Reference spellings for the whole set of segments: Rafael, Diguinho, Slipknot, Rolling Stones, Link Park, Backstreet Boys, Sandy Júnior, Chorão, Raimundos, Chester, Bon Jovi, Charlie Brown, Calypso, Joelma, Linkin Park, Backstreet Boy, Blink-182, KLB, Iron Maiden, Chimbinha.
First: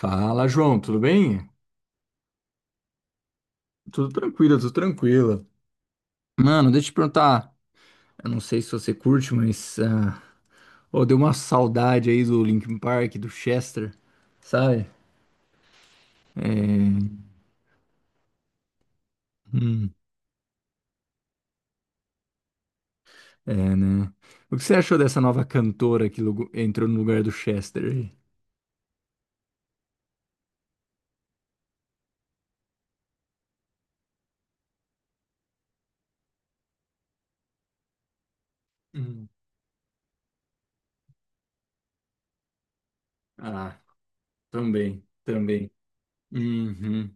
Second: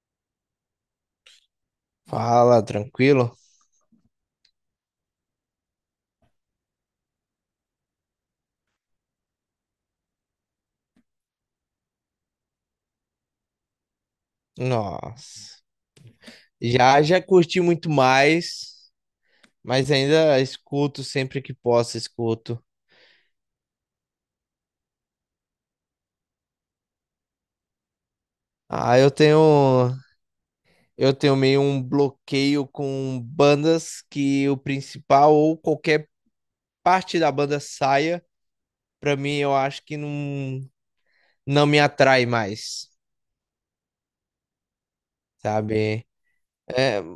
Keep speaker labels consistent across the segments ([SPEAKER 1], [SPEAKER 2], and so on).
[SPEAKER 1] Fala, João, tudo bem?
[SPEAKER 2] Fala, tranquilo?
[SPEAKER 1] Tudo tranquilo, tudo tranquilo. Mano, deixa eu te perguntar. Eu não sei se você curte, mas, ah, ô, deu uma saudade aí do Linkin Park, do Chester, sabe?
[SPEAKER 2] Nossa.
[SPEAKER 1] É.
[SPEAKER 2] Já curti muito mais, mas
[SPEAKER 1] Hum,
[SPEAKER 2] ainda escuto sempre que posso, escuto.
[SPEAKER 1] é, né? O que você achou dessa nova cantora que entrou no lugar do Chester aí?
[SPEAKER 2] Ah, eu tenho meio um bloqueio com bandas que o principal ou qualquer parte da banda saia, pra
[SPEAKER 1] Hum.
[SPEAKER 2] mim eu acho que não me atrai mais,
[SPEAKER 1] Ah, também, também.
[SPEAKER 2] sabe? É,
[SPEAKER 1] Uhum.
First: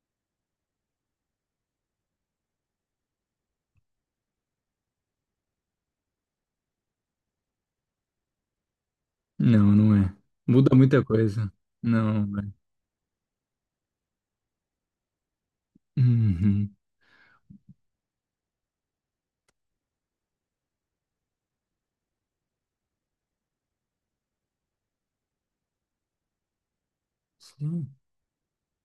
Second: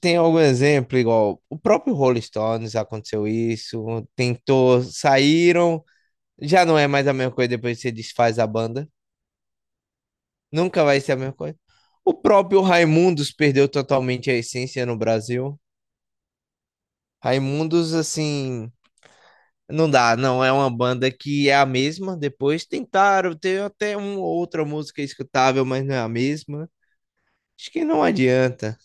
[SPEAKER 2] tem algum exemplo igual o próprio Rolling Stones, aconteceu isso, tentou, saíram. Já não é mais a mesma coisa depois que você desfaz a banda.
[SPEAKER 1] Não, não é. Muda
[SPEAKER 2] Nunca vai
[SPEAKER 1] muita
[SPEAKER 2] ser a mesma
[SPEAKER 1] coisa.
[SPEAKER 2] coisa.
[SPEAKER 1] Não,
[SPEAKER 2] O
[SPEAKER 1] não vai.
[SPEAKER 2] próprio Raimundos perdeu totalmente a essência no Brasil.
[SPEAKER 1] Uhum.
[SPEAKER 2] Raimundos, assim, não dá, não é uma banda que é a mesma. Depois tentaram ter até uma outra música escutável, mas não é a mesma. Acho que
[SPEAKER 1] Sim.
[SPEAKER 2] não adianta,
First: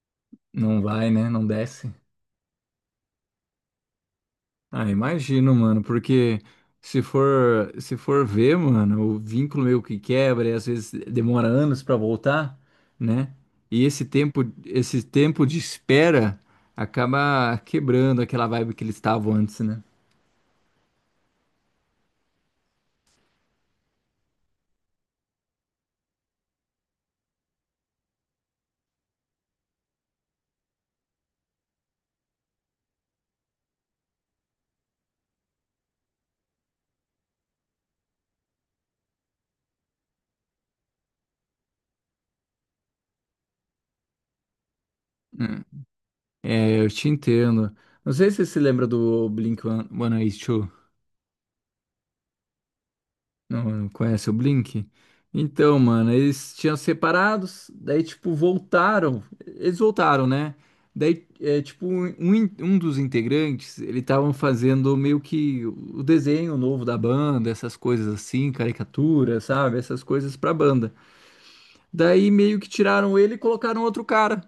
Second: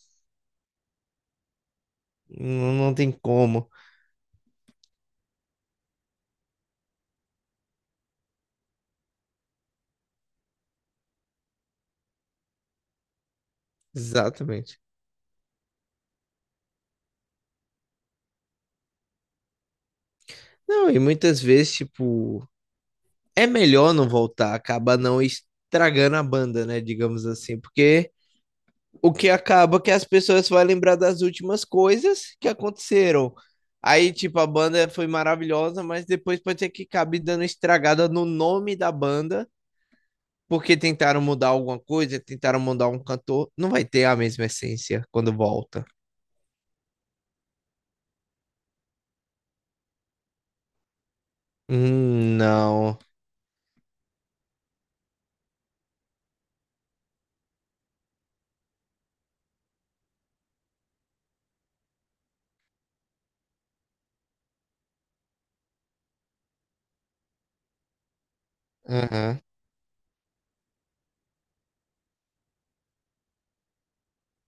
[SPEAKER 1] Não vai, né? Não desce.
[SPEAKER 2] não tem como.
[SPEAKER 1] Ah, imagino, mano, porque se for ver, mano, o vínculo meio que quebra e às vezes demora anos pra voltar, né? E esse tempo,
[SPEAKER 2] Exatamente.
[SPEAKER 1] esse tempo de espera acaba quebrando aquela vibe que eles estavam antes, né?
[SPEAKER 2] Não, e muitas vezes, tipo, é melhor não voltar, acaba não estragando a banda, né? Digamos assim, porque o que acaba que as pessoas vão lembrar das últimas coisas que aconteceram. Aí, tipo, a banda foi maravilhosa, mas depois pode ser que acabe dando estragada no nome da banda, porque tentaram mudar alguma coisa, tentaram mudar um cantor. Não vai ter a mesma essência quando
[SPEAKER 1] Hum.
[SPEAKER 2] volta.
[SPEAKER 1] É, eu te entendo. Não sei se você se lembra do Blink-182. Eighty-two.
[SPEAKER 2] Não.
[SPEAKER 1] Não, não conhece o Blink? Então, mano, eles tinham separados, daí, tipo, voltaram. Eles voltaram, né? Daí, é, tipo, um dos integrantes, ele estavam fazendo meio que o desenho novo da banda, essas coisas assim, caricatura,
[SPEAKER 2] Aham.
[SPEAKER 1] sabe? Essas coisas pra banda. Daí, meio que tiraram ele e colocaram outro cara,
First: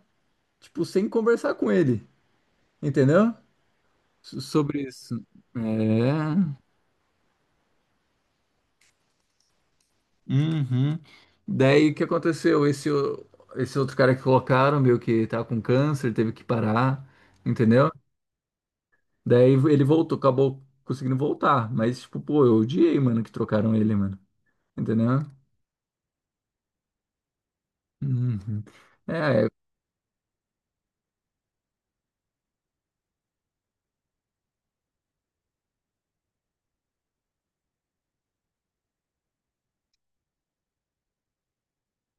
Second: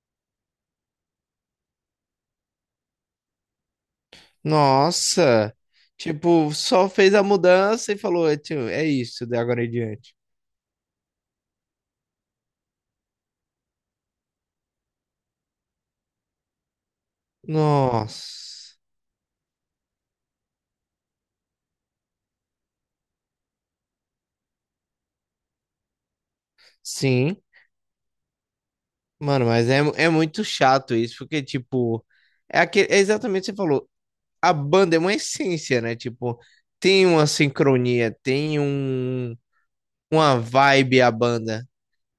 [SPEAKER 1] tipo, sem conversar com ele, entendeu? Sobre isso.
[SPEAKER 2] Nossa. Tipo,
[SPEAKER 1] É.
[SPEAKER 2] só fez a mudança e falou, "Tio, é isso, de agora em diante."
[SPEAKER 1] Uhum. Daí o que aconteceu? Esse outro cara que colocaram, meio que tá com câncer, teve que parar, entendeu?
[SPEAKER 2] Nossa.
[SPEAKER 1] Daí ele voltou, acabou conseguindo voltar. Mas, tipo, pô, eu odiei, mano, que trocaram ele, mano. Entendeu?
[SPEAKER 2] Sim.
[SPEAKER 1] Uhum.
[SPEAKER 2] Mano,
[SPEAKER 1] É,
[SPEAKER 2] mas é, é muito chato isso, porque, tipo, é, é exatamente o que você falou. A banda é uma essência, né? Tipo, tem uma sincronia, tem uma vibe a banda.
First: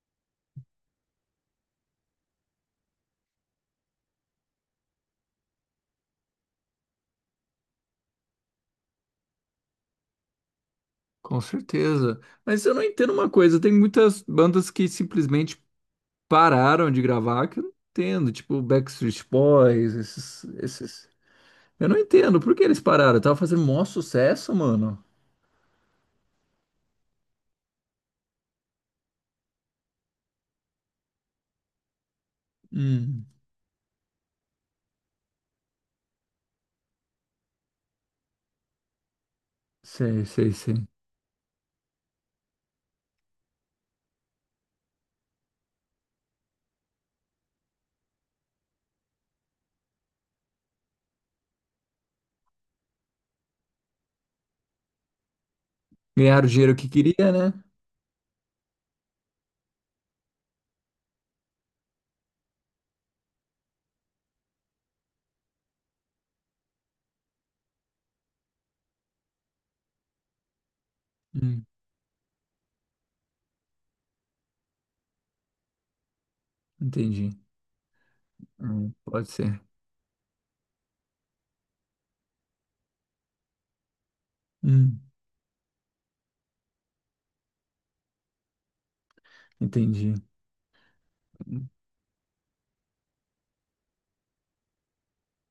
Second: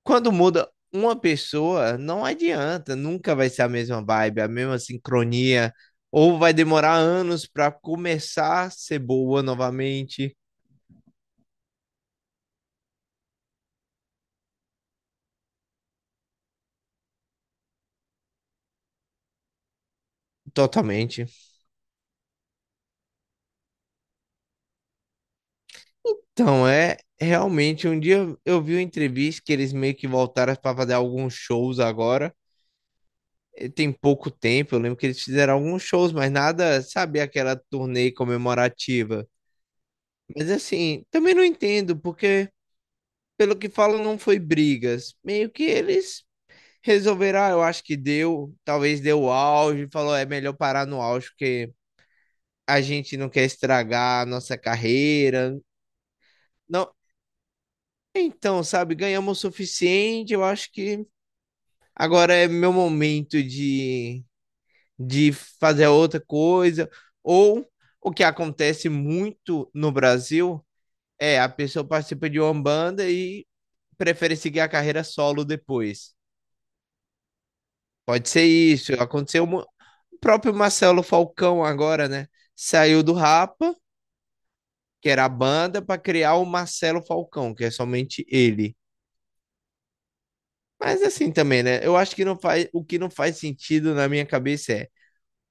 [SPEAKER 2] Quando muda uma pessoa, não adianta, nunca vai ser a mesma vibe, a mesma sincronia, ou vai demorar anos pra começar a ser boa novamente.
[SPEAKER 1] com certeza. Mas eu não entendo uma coisa, tem muitas bandas que simplesmente pararam de gravar que eu não entendo, tipo Backstreet Boys, esses.
[SPEAKER 2] Totalmente.
[SPEAKER 1] Eu não entendo, por que eles pararam? Tava fazendo maior sucesso, mano.
[SPEAKER 2] Então, é realmente, um dia eu vi uma entrevista que eles meio que voltaram para fazer alguns shows agora.
[SPEAKER 1] Hum.
[SPEAKER 2] Tem pouco tempo. Eu lembro que eles fizeram alguns shows, mas nada, sabe, aquela turnê comemorativa.
[SPEAKER 1] Sei, sei,
[SPEAKER 2] Mas
[SPEAKER 1] sei.
[SPEAKER 2] assim, também não entendo, porque pelo que falam, não foi brigas. Meio que eles resolveram, ah, eu acho que deu, talvez deu o auge, falou, é melhor parar no auge, porque a gente não quer estragar a nossa carreira.
[SPEAKER 1] Ganharam o dinheiro que
[SPEAKER 2] Não,
[SPEAKER 1] queria, né?
[SPEAKER 2] então, sabe, ganhamos o suficiente, eu acho que agora é meu momento de fazer outra coisa. Ou o que acontece muito no Brasil é a
[SPEAKER 1] Hum,
[SPEAKER 2] pessoa participa de uma banda e prefere seguir a carreira solo depois.
[SPEAKER 1] entendi.
[SPEAKER 2] Pode ser isso.
[SPEAKER 1] Pode
[SPEAKER 2] Aconteceu
[SPEAKER 1] ser.
[SPEAKER 2] o próprio Marcelo Falcão agora, né? Saiu do Rapa,
[SPEAKER 1] Hum,
[SPEAKER 2] que era a banda, para criar o Marcelo Falcão, que é somente ele.
[SPEAKER 1] entendi.
[SPEAKER 2] Mas assim também,
[SPEAKER 1] Hum,
[SPEAKER 2] né? Eu acho que não faz, o que não faz sentido na minha cabeça é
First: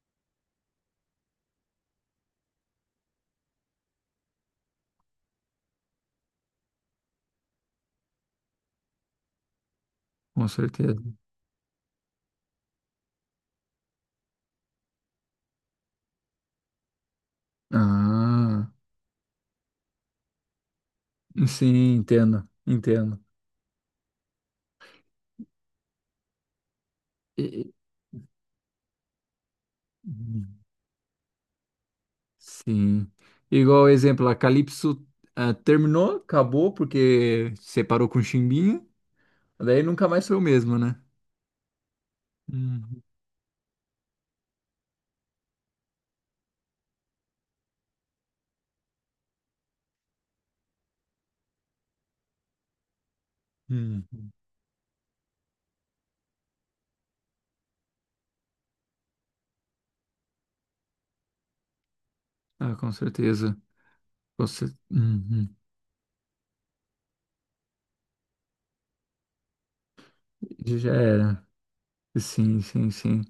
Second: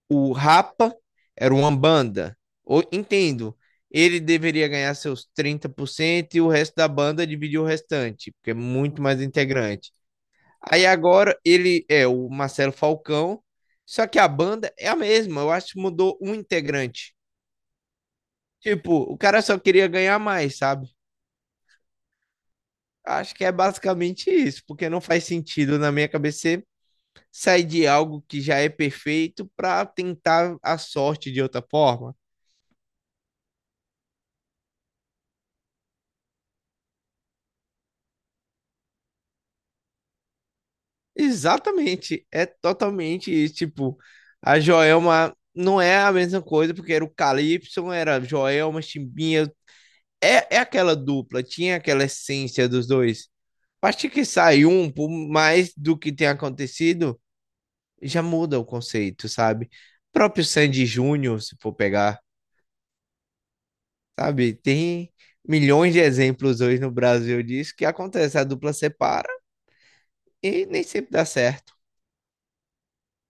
[SPEAKER 2] o Rapa era uma banda. Entendo. Ele deveria ganhar seus 30% e o resto da banda dividir o restante, porque é muito mais integrante.
[SPEAKER 1] Com
[SPEAKER 2] Aí
[SPEAKER 1] certeza.
[SPEAKER 2] agora ele é o Marcelo Falcão, só que a banda é a mesma. Eu acho que mudou um integrante.
[SPEAKER 1] Ah,
[SPEAKER 2] Tipo, o cara só queria ganhar mais, sabe?
[SPEAKER 1] sim, entendo, entendo.
[SPEAKER 2] Acho que é basicamente isso, porque não faz sentido na minha cabeça
[SPEAKER 1] E-
[SPEAKER 2] sair
[SPEAKER 1] e-
[SPEAKER 2] de algo que já é perfeito para tentar
[SPEAKER 1] hum,
[SPEAKER 2] a sorte de outra forma.
[SPEAKER 1] sim. Igual exemplo, a Calypso, ah, terminou, acabou porque separou com o Chimbinha, daí nunca mais foi o mesmo, né?
[SPEAKER 2] Exatamente, é
[SPEAKER 1] Uhum.
[SPEAKER 2] totalmente isso. Tipo, a Joelma não é a mesma coisa, porque era o Calypso, era Joelma, Chimbinha. É, é aquela dupla, tinha aquela essência dos dois. A partir que
[SPEAKER 1] Uhum.
[SPEAKER 2] sai um, por mais do que tem acontecido, já muda o conceito, sabe? O próprio Sandy Júnior, se for pegar,
[SPEAKER 1] Ah, com certeza.
[SPEAKER 2] sabe?
[SPEAKER 1] Você.
[SPEAKER 2] Tem
[SPEAKER 1] Uhum.
[SPEAKER 2] milhões de exemplos hoje no Brasil disso que acontece. A dupla separa e nem
[SPEAKER 1] Já
[SPEAKER 2] sempre dá
[SPEAKER 1] era.
[SPEAKER 2] certo.
[SPEAKER 1] Sim, sim, sim.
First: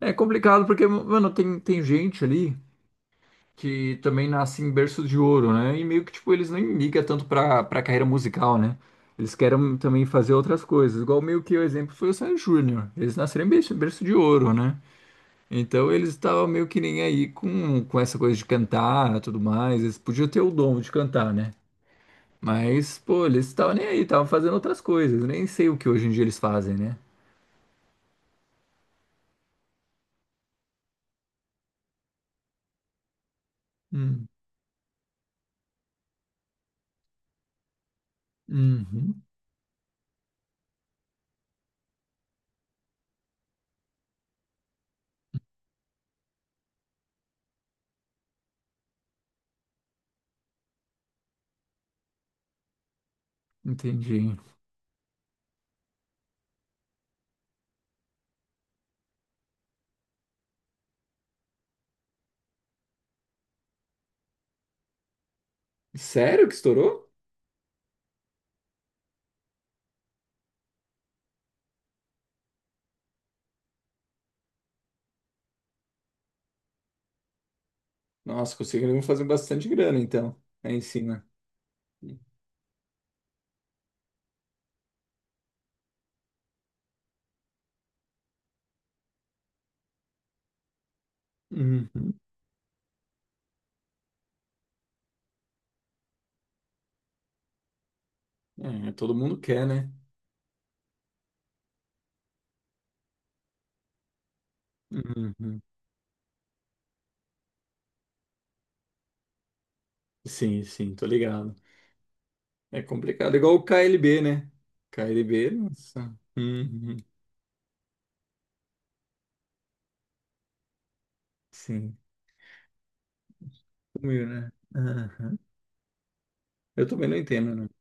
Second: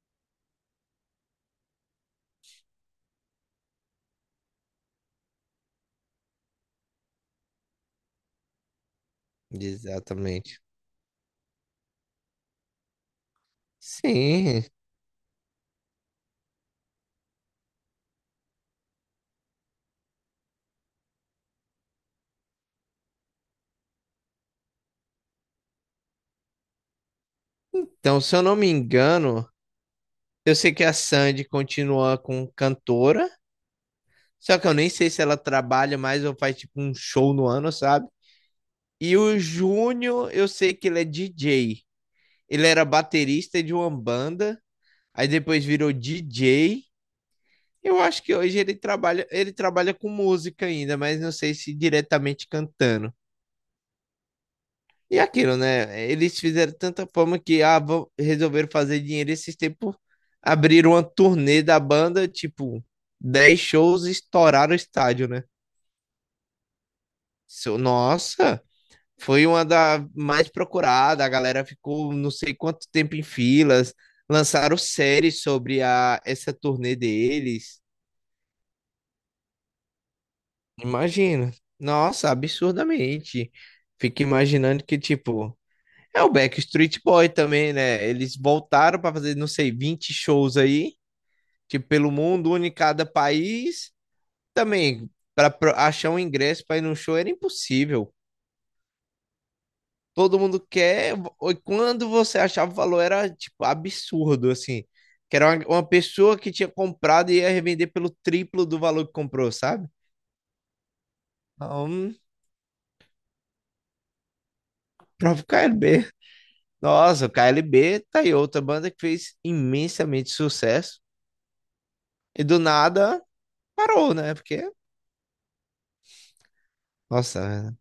[SPEAKER 1] É complicado porque, mano, tem gente ali que também nasce em berço de ouro, né? E meio que, tipo, eles nem ligam tanto pra carreira musical, né? Eles querem também fazer
[SPEAKER 2] Exatamente.
[SPEAKER 1] outras coisas. Igual meio que o exemplo foi o Sandy Júnior. Eles nasceram em berço de ouro,
[SPEAKER 2] Sim.
[SPEAKER 1] né? Então eles estavam meio que nem aí com essa coisa de cantar e tudo mais. Eles podiam ter o dom de cantar, né? Mas, pô, eles estavam nem aí, estavam fazendo outras coisas. Nem sei o que hoje em dia eles fazem, né?
[SPEAKER 2] Então, se eu não me engano, eu sei que a Sandy continua com cantora,
[SPEAKER 1] Hum,
[SPEAKER 2] só que eu nem sei se ela trabalha mais ou faz tipo um show no ano, sabe? E
[SPEAKER 1] uhum,
[SPEAKER 2] o Júnior, eu sei que ele é DJ. Ele era baterista de uma banda, aí depois virou DJ. Eu acho que hoje ele trabalha com música ainda, mas não sei se diretamente cantando.
[SPEAKER 1] entendi.
[SPEAKER 2] E aquilo, né? Eles fizeram tanta fama que ah, vão- resolveram fazer dinheiro esses tempos. Abriram uma turnê da banda, tipo, 10 shows, e estouraram o estádio, né?
[SPEAKER 1] Sério que estourou?
[SPEAKER 2] Nossa, foi uma da mais procurada. A galera ficou não sei quanto tempo em filas. Lançaram séries sobre a, essa turnê deles.
[SPEAKER 1] Nossa, conseguiram fazer bastante grana, então, aí em cima.
[SPEAKER 2] Imagina. Nossa, absurdamente. Fico imaginando que, tipo, é o Backstreet Boy também, né? Eles voltaram para fazer, não sei, 20 shows aí, tipo, pelo
[SPEAKER 1] Uhum.
[SPEAKER 2] mundo, um em cada país. Também, para achar um ingresso para ir num show era impossível.
[SPEAKER 1] É, todo mundo quer, né?
[SPEAKER 2] Todo mundo quer. E quando você achava o valor, era, tipo, absurdo, assim. Que era
[SPEAKER 1] Uhum.
[SPEAKER 2] uma pessoa que tinha comprado e ia revender pelo triplo do valor que comprou, sabe?
[SPEAKER 1] Sim, sim, tô ligado.
[SPEAKER 2] Então,
[SPEAKER 1] É complicado, igual o KLB, né?
[SPEAKER 2] próprio
[SPEAKER 1] KLB,
[SPEAKER 2] KLB.
[SPEAKER 1] nossa. Uhum.
[SPEAKER 2] Nossa, o KLB tá aí, outra banda que fez imensamente sucesso.
[SPEAKER 1] Sim,
[SPEAKER 2] E do nada parou,
[SPEAKER 1] sumiu,
[SPEAKER 2] né?
[SPEAKER 1] né?
[SPEAKER 2] Porque
[SPEAKER 1] Aham. Eu também não entendo, né?
[SPEAKER 2] nossa,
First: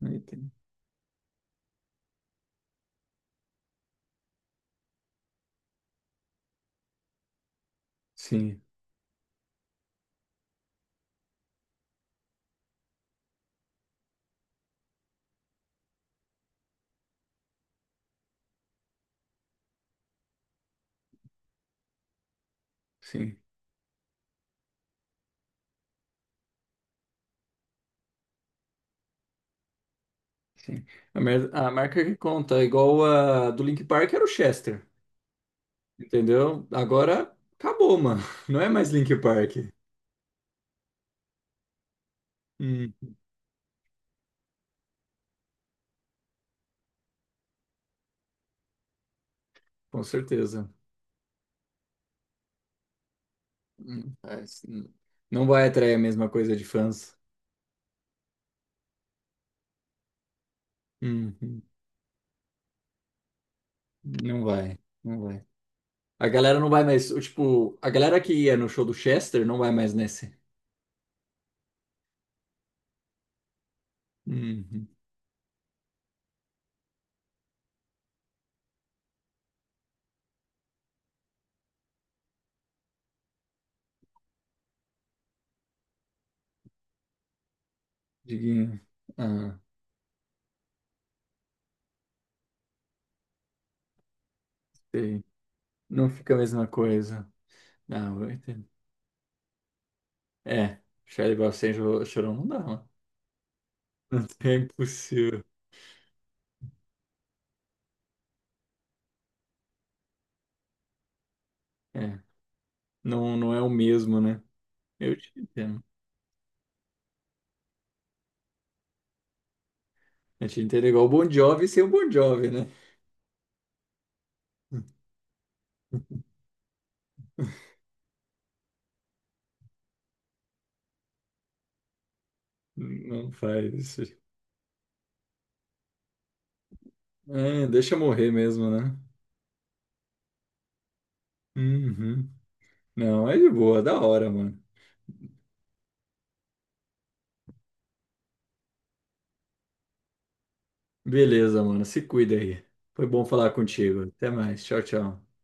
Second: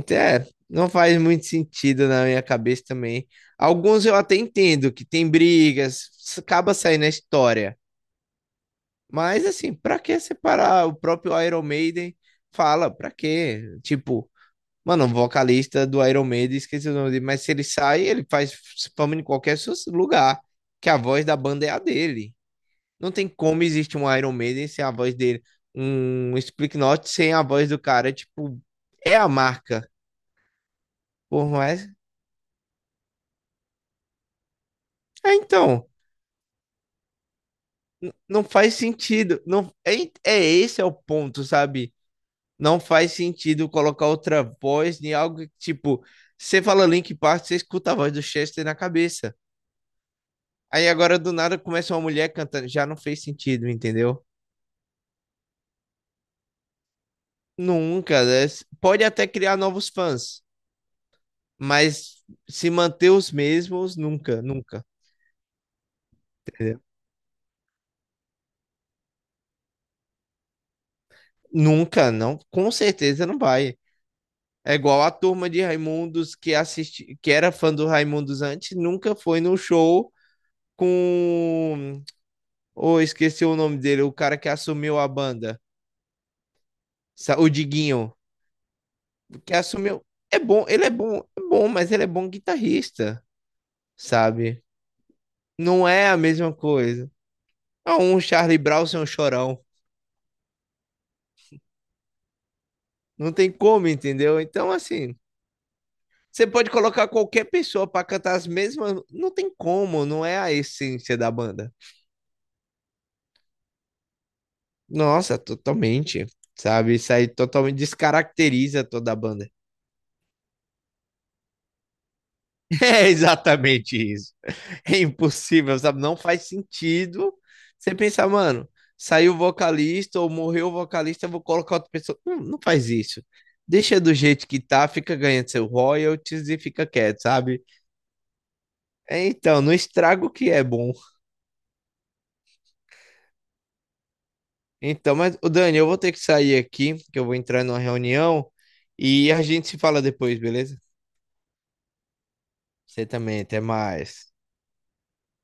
[SPEAKER 1] Não
[SPEAKER 2] é,
[SPEAKER 1] entendo.
[SPEAKER 2] não faz muito sentido na minha cabeça também. Alguns eu até entendo que tem brigas, acaba saindo a história.
[SPEAKER 1] Sim,
[SPEAKER 2] Mas assim, pra que separar? O próprio Iron Maiden fala, pra quê? Tipo, mano, o vocalista do Iron Maiden, esqueci o nome dele, mas se ele sai, ele faz fama em qualquer lugar, que a voz da banda é a dele. Não tem
[SPEAKER 1] sim,
[SPEAKER 2] como existir um Iron Maiden sem a voz dele, um Slipknot sem a voz do cara, tipo, é a marca.
[SPEAKER 1] sim. A, mer-
[SPEAKER 2] Por
[SPEAKER 1] a
[SPEAKER 2] mais
[SPEAKER 1] marca que conta, igual a do Link Park era o Chester,
[SPEAKER 2] é, então,
[SPEAKER 1] entendeu? Agora acabou, mano.
[SPEAKER 2] não
[SPEAKER 1] Não é
[SPEAKER 2] faz
[SPEAKER 1] mais Link
[SPEAKER 2] sentido.
[SPEAKER 1] Park.
[SPEAKER 2] Não, é, é esse é o ponto, sabe? Não
[SPEAKER 1] Hum.
[SPEAKER 2] faz sentido colocar outra voz em algo que, tipo, você fala Link Park, você escuta a voz do Chester na cabeça.
[SPEAKER 1] Com certeza.
[SPEAKER 2] Aí agora do nada começa uma mulher cantando, já não fez sentido, entendeu?
[SPEAKER 1] É, sim. Não vai atrair a mesma coisa de fãs.
[SPEAKER 2] Nunca, né? Pode até criar novos fãs,
[SPEAKER 1] Uhum.
[SPEAKER 2] mas se manter os mesmos, nunca,
[SPEAKER 1] Não vai,
[SPEAKER 2] nunca,
[SPEAKER 1] não vai. A galera não
[SPEAKER 2] entendeu?
[SPEAKER 1] vai mais, o tipo, a galera que ia no show do Chester não vai mais nesse.
[SPEAKER 2] Nunca, não, com certeza não vai. É
[SPEAKER 1] Uhum.
[SPEAKER 2] igual a turma de Raimundos que assisti, que era fã do Raimundos antes, nunca foi no show com. Oh, esqueci o nome dele, o cara que assumiu a banda, o Diguinho,
[SPEAKER 1] Diguinho.
[SPEAKER 2] que
[SPEAKER 1] Ah,
[SPEAKER 2] assumiu. É bom, ele é bom, mas ele é bom guitarrista, sabe?
[SPEAKER 1] sei.
[SPEAKER 2] Não
[SPEAKER 1] Não
[SPEAKER 2] é a
[SPEAKER 1] fica a
[SPEAKER 2] mesma
[SPEAKER 1] mesma
[SPEAKER 2] coisa.
[SPEAKER 1] coisa. Ah,
[SPEAKER 2] Ah, um
[SPEAKER 1] eu
[SPEAKER 2] Charlie
[SPEAKER 1] entendo.
[SPEAKER 2] Brown sem um chorão.
[SPEAKER 1] É, Charlie Brown sem chorão não dá, mano.
[SPEAKER 2] Não tem como, entendeu?
[SPEAKER 1] É
[SPEAKER 2] Então, assim,
[SPEAKER 1] impossível.
[SPEAKER 2] você pode colocar qualquer pessoa pra cantar as mesmas. Não tem como, não é a essência da banda.
[SPEAKER 1] É, não, não é o mesmo, né? Eu te
[SPEAKER 2] Nossa,
[SPEAKER 1] entendo.
[SPEAKER 2] totalmente. Sabe, isso aí totalmente descaracteriza toda a banda.
[SPEAKER 1] Eu te entendo igual o Bon Jovi sem o Bon Jovi, né?
[SPEAKER 2] É exatamente isso. É impossível, sabe? Não faz sentido você pensar, mano, saiu o vocalista ou morreu o vocalista, eu vou colocar outra pessoa. Não, não faz isso.
[SPEAKER 1] Não faz
[SPEAKER 2] Deixa do
[SPEAKER 1] isso.
[SPEAKER 2] jeito que tá, fica ganhando seu royalties e fica quieto, sabe?
[SPEAKER 1] É, deixa morrer mesmo, né?
[SPEAKER 2] É, então, não estraga o que é bom.
[SPEAKER 1] Uhum. Não, é de boa, da hora, mano.
[SPEAKER 2] Então, mas, ô Dani, eu vou ter que sair aqui, que eu vou entrar numa reunião e a gente se fala depois, beleza?
[SPEAKER 1] Beleza, mano. Se cuida aí.
[SPEAKER 2] Você
[SPEAKER 1] Foi bom
[SPEAKER 2] também,
[SPEAKER 1] falar
[SPEAKER 2] até
[SPEAKER 1] contigo. Até
[SPEAKER 2] mais.
[SPEAKER 1] mais. Tchau, tchau.